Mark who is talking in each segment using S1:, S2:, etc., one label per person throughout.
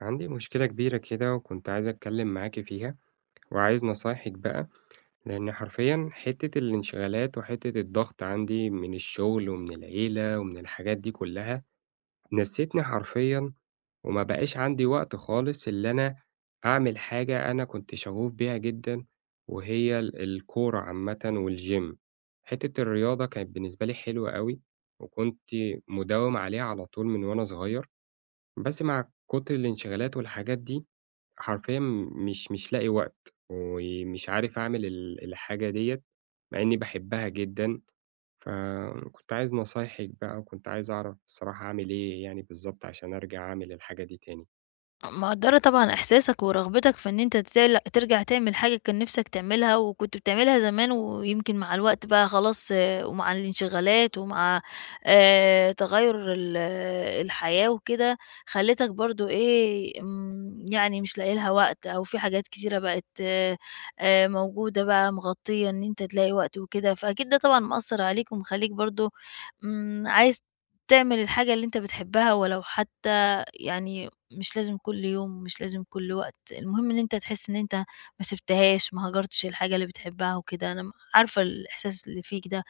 S1: عندي مشكلة كبيرة كده وكنت عايز أتكلم معاكِ فيها، وعايز نصايحِك بقى، لإن حرفيًا حتة الانشغالات وحتة الضغط عندي من الشغل ومن العيلة ومن الحاجات دي كلها، نسيتني حرفيًا وما بقاش عندي وقت خالص اللي أنا أعمل حاجة أنا كنت شغوف بيها جدًا، وهي الكورة عامةً والgym. حتة الرياضة كانت بالنسبة لي حلوة أوي، وكنت مداوم عليها على طول من وأنا صغير. بس مع كتر الانشغالات والحاجات دي، حرفيًا مش لاقي وقت، ومش عارف أعمل الحاجة ديّة، مع إني باحبها جدًا، فكنت عايز نصايحِك بقى، وكنت عايز أعرف الصراحة أعمل إيه يعني بالضبط عشان أرجع أعمل الحاجة دي تاني؟
S2: مقدّرة طبعًا إحساسك ورغبتك في إن أنت ترجع تعمل حاجة كان نِفْسك تعملها، وكنت بتعملها زمان، ويمكن مع الوقت بقى خلاص ومع الانشغالات، ومع تغيُّر ال آه، الحياة وكده، خلّتك برضه إيه، يعني مش لاقي لها وقت، أو في حاجات كتيرة بقت موجودة بقى مغطّية إن أنت تلاقي وقت وكده، فأكيد ده طبعًا مأثّر عليك ومخلّيك برضه عايز تعمل الحاجة اللي أنت بتحبها، ولو حتى يعني مش لازم كل يوم ومش لازم كل وقت، المهم إن أنت تحس إن أنت ما سِبتهاش، ما هاجرتش الحاجة اللي بتحبها وكده، أنا عارفة الإحساس اللي فيك ده،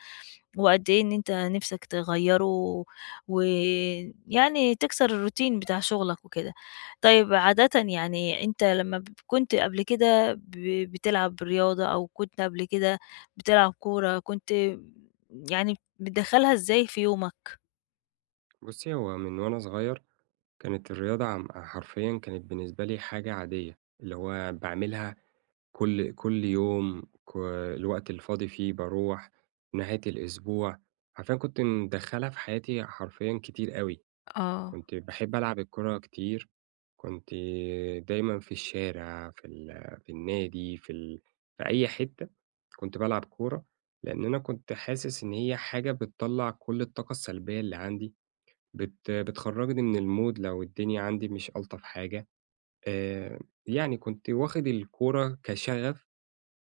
S2: وقد إيه إن أنت نِفْسك تغيّره، ويعني تكسر الروتين بتاع شغلك وكده. طيب عادةً يعني أنت لمّا كنت قبل كده بتلعب رياضة، أو كنت قبل كده بتلعب كورة، كنت يعني بتدخّلها إزاي في يومك؟
S1: بُصّي، هو من وأنا صغير كانت الرياضة حرفيًا كانت بالنسبة لي حاجة عادية، اللي هو باعملها كل يوم الوقت الفاضي فيه باروح، نهاية الأسبوع، حرفيًا كنت مدخّلها في حياتي حرفيًا كتير أوي،
S2: آه.
S1: كنت باحب ألعب الكورة كتير، كنت دايمًا في الشارع، في النادي، في أي حتة كنت بالعب كورة، لإن أنا كنت حاسس إن هي حاجة بتطلّع كل الطاقة السلبية اللي عندي، بتخرّجني من الmood لو الدنيا عندي مش ألطف حاجة، آآ، يعني كنت واخد الكورة كشغف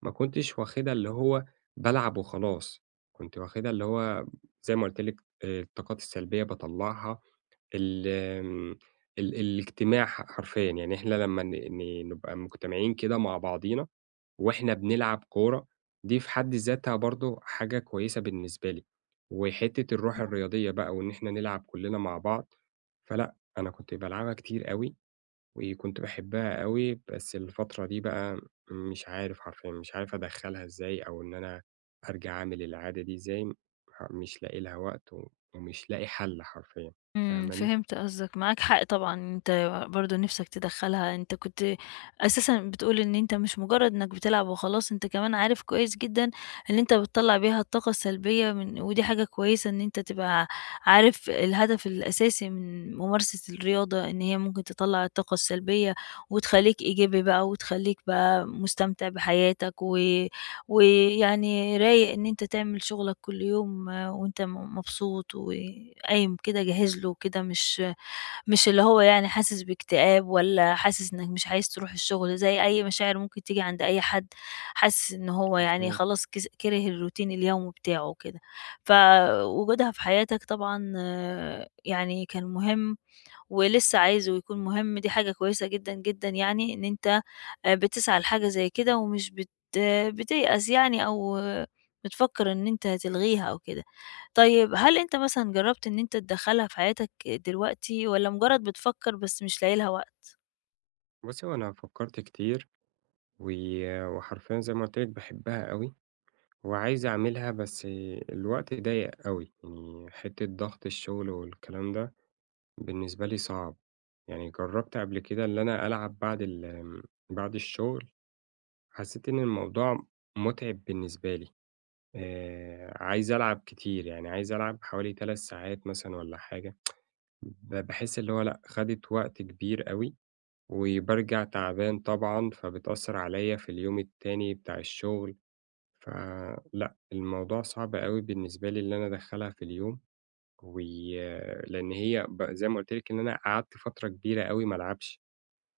S1: ما كنتش واخدها اللي هو بالعب وخلاص، كنت واخدها اللي هو زي ما قُلت لِك الطاقات السلبية باطلّعها، ال آمم ال الاجتماع حرفيًا، يعني إحنا لمّا ن ن نبقى مجتمعين كده مع بعضينا وإحنا بنلعب كورة، دي في حد ذاتها برضه حاجة كويسة بالنسبة لي، وحتّة الروح الرياضية بقى وإن إحنا نلعب كُلّنا مع بعض، فلأ، أنا كنت بالعبها كتير أوي. وكنت باحبها أوي، بس الفترة دي بقى مش عارف حرفيًا، مش عارف أدخّلها إزاي أو إن أنا أرجع أعمل العادة دي إزاي، مش لاقي لها وقت و ومش لاقي حَل حرفيًا، فاهماني؟
S2: فهمت قصدك، معاك حق طبعًا، أنت برضه نِفْسك تدخّلها، أنت كنت أساسًا بتقول إن أنت مش مجرّد إنّك بتلعب وخلاص، أنت كمان عارف كويس جدًا إن أنت بتطلّع بيها الطاقة السلبية، من ودي حاجة كويسة إن أنت تبقى عارف الهدف الأساسي من ممارسة الرياضة، إن هي ممكن تطلّع الطاقة السلبية، وتخلّيك إيجابي بقى، وتخلّيك بقى مستمتع بحياتك، ويعني رايق إن أنت تعمل شغلك كل يوم وأنت مبسوط وقايم كده جاهز له كده، مش اللي هو يعني حاسس باكتئاب، ولا حاسس إنك مش عايز تروح الشغل، زي أي مشاعر ممكن تيجي عند أي حد حاسس إن هو يعني
S1: مضبوط.
S2: خلاص كِرِه الروتين اليومي بتاعه وكده. فوجودها في حياتك طبعًا يعني كان مهم، ولسه عايزه يكون مهم، دي حاجة كويسة جدًا، جدًا يعني إن أنت بتسعى لحاجة زي كده، ومش بت آه، بتيأس يعني أو بتفكّر إن أنت تلغيها أو كده. طيب هل أنت مثلًا جرّبت إن أنت تدخّلها في حياتك دلوقتي، والّا مجرّد بتفكّر بس مش لاقي لها وقت؟
S1: بُصّي، هو أنا فكّرت كتير و وحرفيًا زي ما قُلت لِك باحبها أوي وعايز أعملها، بس الوقت ضيّق أوي، يعني حتّة ضغط الشغل والكلام ده بالنسبة لي صعب، يعني جرّبت قبل كده اللي أنا ألعب بعد الشغل حسيت إن الموضوع مُتعِب بالنسبة لي، عايز ألعب كتير، يعني عايز ألعب حوالي 3 ساعات مثلًا والّا حاجة، باحس اللي هو لأ، خدِت وقت كبير أوي، وبارجع تعبان طبعًا، فبتأثّر عليَّ في اليوم التاني بتاع الشغل، فلأ، الموضوع صعب أوي بالنسبة لي اللي أنا أدخّلها في اليوم، وي لإن هي زي ما قُلت لِك إن أنا قعدت فترة كبيرة أوي ما ألعبش،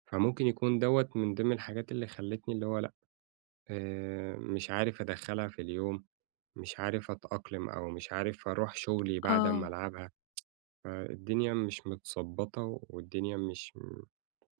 S1: فممكن يكون دوّة من ضمن الحاجات اللي خلّتني اللي هو مش عارف أدخّلها في اليوم، مش عارف أتأقلم أو مش عارف أروح شغلي بعد أمّا
S2: آه.
S1: ألعبها، فالدنيا مش متضبّطة والدنيا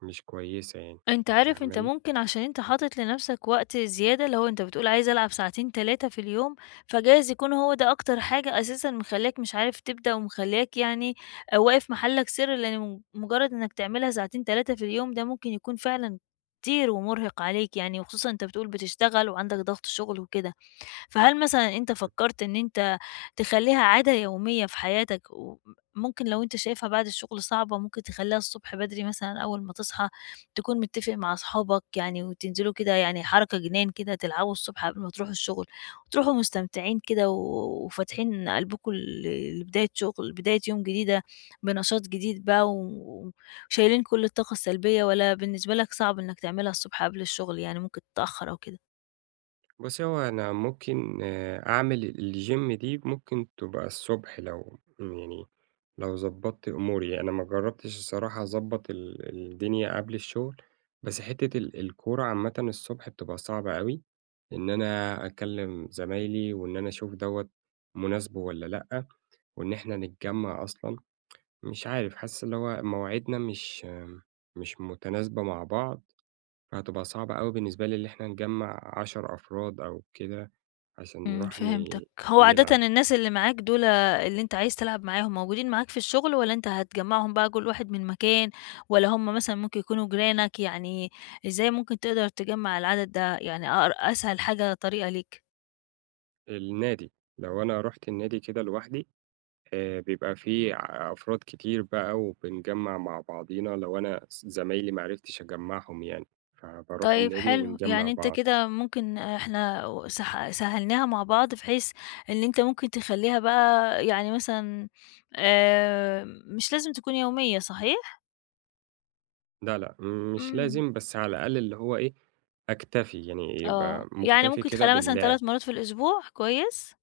S1: مش كويسة يعني،
S2: أنت عارف، أنت
S1: فاهماني؟
S2: ممكن عشان أنت حاطط لنفسك وقت زيادة، اللي هو أنت بتقول عايز ألعب ساعتين 3 في اليوم، فجايز يكون هو ده أكتر حاجة أساسًا مخلّياك مش عارف تبدأ، ومخلّياك يعني واقف محلك سر، لإن مجرد إنك تعملها ساعتين 3 في اليوم ده ممكن يكون فعلًا كتير ومرهق عليك يعني، وخصوصًا أنت بتقول بتشتغل وعندك ضغط شغل وكده. فهل مثلًا أنت فكرت إن أنت تخلّيها عادة يومية في حياتك، وممكن لو أنت شايفها بعد الشغل صعبة ممكن تخلّيها الصبح بدري مثلًا أول ما تصحى، تكون متّفق مع أصحابك يعني وتنزلوا كده يعني حركة جنان كده تلعبوا الصبح قبل ما تروحوا الشغل، وتروحوا مستمتعين كده وفاتحين قلبكم لبداية شغل بداية يوم جديدة بنشاط جديد بقى وشايلين كل الطاقة السلبية، والّا بالنسبة لك صعب إنك تعملها الصبح قبل الشغل، يعني ممكن تتأخر أو كده؟
S1: بُصّي، هو أنا ممكن أعمل الgym دي ممكن تبقى الصبح لو يعني لو ضبّطت أموري، أنا ما جرّبتش الصراحة أضبّط الدنيا قبل الشغل، بس حتّة الكورة عامةً الصبح بتبقى صعبة أوي، إن أنا أكلّم زمايلي وإن أنا أشوف دوّة مناسبة والّا لأ، وإن إحنا نتجمّع أصلًا، مش عارف حاسس اللي هو مواعيدنا مش متناسبة مع بعض، فهتبقى صعبة أوي بالنسبة لي اللي إحنا نجمّع 10 أفراد أو كده. عشان
S2: إمم،
S1: نروح
S2: فهمتك. هو عادةً
S1: نلعب.
S2: الناس اللي معاك دُول اللي أنت عايز تلعب معاهم موجودين معاك في الشغل، والّا أنت هتجمّعهم بقى كل واحد من مكان، والّا هم مثلًا ممكن يكونوا جيرانك؟ يعني إزاي ممكن تقدر تجمّع العدد ده؟ يعني أسهل حاجة طريقة ليك.
S1: النادي، لو أنا رُحت النادي كده لوحدي بيبقى فيه أفراد كتير بقى وبنجمّع مع بعضينا، لو أنا زمايلي ما عرفتش أجمّعهم يعني، فباروح
S2: طيب
S1: النادي
S2: حلو،
S1: ونجمّع
S2: يعني أنت
S1: بعض.
S2: كده ممكن إحنا و سح سهّلناها مع بعض، بحيث إن أنت ممكن تخلّيها بقى يعني مثلًا آآ، مش لازم تكون يومية صحيح؟
S1: لا، لأ، مش
S2: إمم،
S1: لازم، بس على الأقل اللي هو إيه، أكتفي، يعني
S2: آه،
S1: يبقى
S2: يعني
S1: مُكتفي
S2: ممكن
S1: كده
S2: تخلّيها مثلًا
S1: باللعب.
S2: 3 مرات في الأسبوع، كويس؟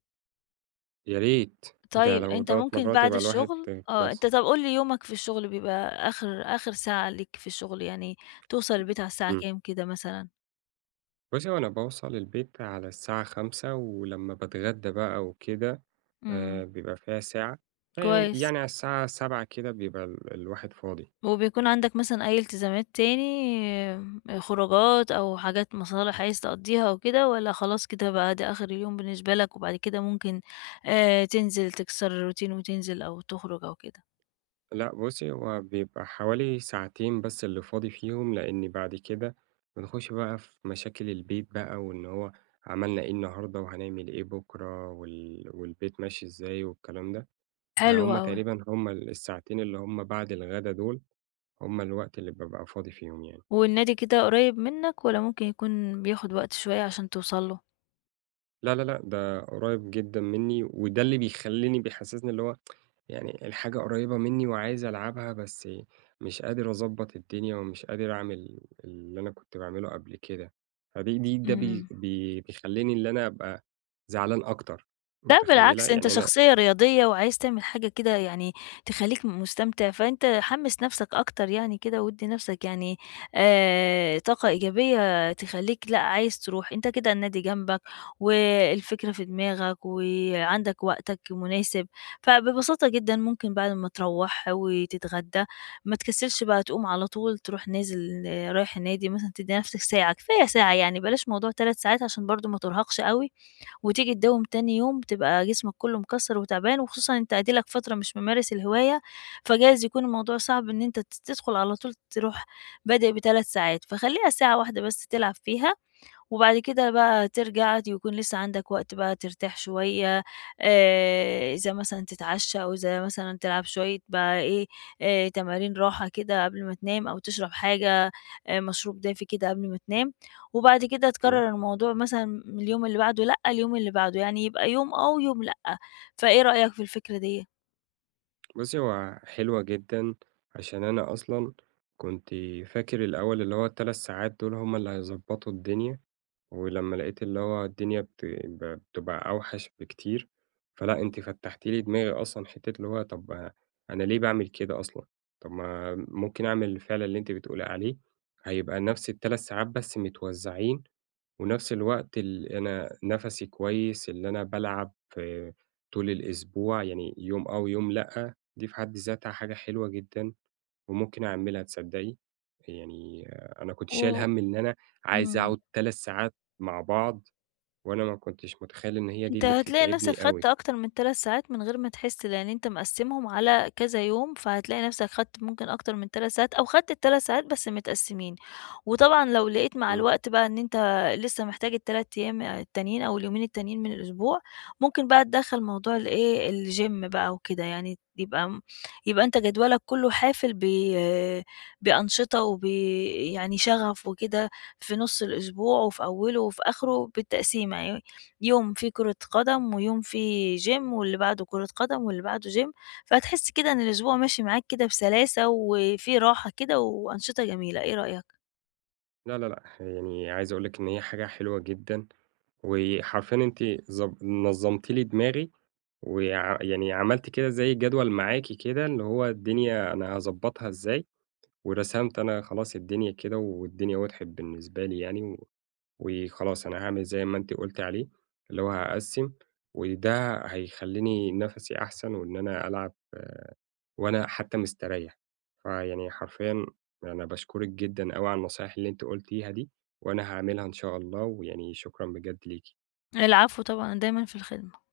S1: يا ريت، ده
S2: طيب
S1: لو
S2: أنت
S1: 3
S2: ممكن
S1: مرات
S2: بعد
S1: يبقى الواحد
S2: الشغل
S1: كويس.
S2: أنت طَب قُل لي يومك في الشغل بيبقى آخر آخر ساعة ليك في الشغل، يعني توصل البيت على الساعة
S1: إمم.
S2: كام كده مثلًا؟
S1: بُصّي، هو أنا باوصل البيت على الساعة 17:00 ولمّا باتغدى بقى وكده
S2: إمم،
S1: بيبقى فيها ساعة، فيعني
S2: كويس.
S1: يعني على الساعة 19:00 كده بيبقى الواحد فاضي.
S2: وبيكون عندك مثلًا أي التزامات تاني، خروجات أو حاجات مصالح عايز تقضّيها أو كده، والّا خلاص كده بقى ده آخر اليوم بالنسبة لك، وبعد كده ممكن تنزل تكسر الروتين وتنزل أو تخرج أو كده؟
S1: لأ بُصّي، هو بيبقى حوالي ساعتين بس اللي فاضي فيهم، لإن بعد كده بنخش بقى في مشاكل البيت بقى، وإن هو عملنا إيه النهارده وهنعمل إيه بُكرة والبيت ماشي إزاي والكلام ده.
S2: حلو
S1: فهُم
S2: أوي.
S1: تقريبًا هُم الساعتين اللي هُم بعد الغدا دول، هُم الوقت اللي بابقى فاضي فيهم يعني.
S2: والنادي كده قريب منك، والّا ممكن يكون بياخد وقت شوية عشان توصل له؟
S1: لا، لا، لأ، ده قريب جدًا منّي، وده اللي بيخلّيني بيحسّسني اللي هو يعني الحاجة قريّبة منّي وعايز ألعبها، بس مش قادر أضبّط الدنيا ومش قادر أعمل اللي أنا كنت باعمله قبل كده، فدي دي ده بي
S2: إمم.
S1: بي بيخلّيني اللي أنا أبقى زعلان أكتر،
S2: لأ
S1: متخيّلة؟
S2: بالعكس، أنت
S1: يعني أنا
S2: شخصية رياضية وعايز تعمل حاجة كده يعني تخلّيك مستمتع، فأنت حمّس نَفْسك أكتر يعني كده، وادّي نَفْسك يعني طاقة إيجابية تخلّيك لأ عايز تروح، أنت كده النادي جنبك، والفكرة في دماغك، وعندك وقتك مناسب، فببساطة جدًا ممكن بعد ما تروّح وتتغدى ما تكسّلش بقى تقوم على طول تروح نازل رايح النادي مثلًا، تدّي نَفْسك ساعة، كفاية ساعة يعني بلاش موضوع 3 ساعات عشان برضه ما ترهقش أوي. وتيجي تداوم تاني يوم بتبقى جسمك كله مكسر وتعبان، وخصوصًا أنت أديلك فترة مش ممارس الهواية، فجايز يكون الموضوع صعب إن أنت تدخل على طول تروح بادئ ب3 ساعات، فخلّيها ساعة واحدة بس تلعب فيها، وبعد كده بقى ترجع يكون لسه عندك وقت بقى ترتاح شوية، إذا مثلًا تتعشى أو إذا مثلًا تلعب شوية بقى إيه، تمارين راحة كده قبل ما تنام، أو تشرب حاجة مشروب دافي كده قبل ما تنام، وبعد كده
S1: إمم،
S2: تكرر الموضوع مثلًا اليوم اللي بعده لأ، اليوم اللي بعده، يعني يبقى يوم آه ويوم لأ، فإيه رأيك في الفكرة ديّة؟
S1: بُصّي هو حلوة جدًا، عشان أنا أصلًا كنت فاكر الأول اللي هو ال3 ساعات دول هُم اللي هيضبّطوا الدنيا. ولمّا لقيت اللي هو الدنيا بت ب بتبقى أوحش بكتير، فلأ أنتِ فتّحتِ لي دماغي أصلًا حتّة اللي هو طب أنا ليه باعمل كده أصلًا؟ طب ما ممكن أعمل الفعل اللي أنتِ بتقولي عليه، هيبقى نفس ال3 ساعات بس متوزّعين، ونفس الوقت أنا نَفَسي كويس، اللي أنا بالعب طول الأسبوع، يعني يوم آه ويوم لأ، دي في حد ذاتها حاجة حلوة جدًا. وممكن أعملها تصدّقي، يعني أنا كنت شايل
S2: و
S1: هَم إن أنا عايز
S2: إمم.
S1: أقعد 3 ساعات مع بعض، وأنا ما كنتش متخيّل إن هي دي
S2: أنت
S1: اللي
S2: هتلاقي نفسك
S1: بتتعبني
S2: خدت
S1: أوي،
S2: أكتر من 3 ساعات من غير ما تحس، لأن أنت مقسّمهم على كذا يوم، فهتلاقي نفسك خدت ممكن أكتر من 3 ساعات، أو خدت ال3 ساعات بس متقسّمين. وطبعًا لو لقيت مع
S1: إمم،
S2: الوقت بقى إن أنت لسه محتاج ال3 أيام التانيين أو اليومين التانيين من الأسبوع، ممكن بقى تدخّل موضوع الgym بقى وكده، يعني يبقى يبقى أنت جدولك كُلّه حافل بأنشطة وب يعني شغف وكده في نُص الأسبوع وفي أوّله وفي آخره بالتقسيمة. يوم فيه كرة قدم، ويوم فيه gym، واللي بعده كرة قدم، واللي بعده gym، فهتحس كده إن الأسبوع ماشي معاك كده بسلاسة، وفيه راحة كده وأنشطة جميلة، إيه رأيك؟
S1: لا، لا، لأ، يعني عايز أقول لِك إن هي حاجة حلوة جدًا، وحرفيًا أنتِ نظّمتِ لي دماغي، يعني عملتِ كده زي جدول معاكِ كده، اللي هو الدنيا أنا هاضبّطها إزاي، ورسمت أنا خلاص الدنيا كده، والدنيا وضحت بالنسبة لي يعني و وخلاص أنا هاعمل زي ما أنتِ قُلتِ عليه، اللي هو هاقسّم، وده هيخلّيني نَفَسي أحسن وإن أنا ألعب وأنا حتى مستريّح. فيعني حرفيًا أنا باشكرِك جدًا أوي على النصايح اللي أنتِ قُلتيها دي، وأنا هاعملها إن شاء الله، ويعني شكرًا بجد ليكِ.
S2: العفو طبعًا، أنا دايمًا في الخدمة.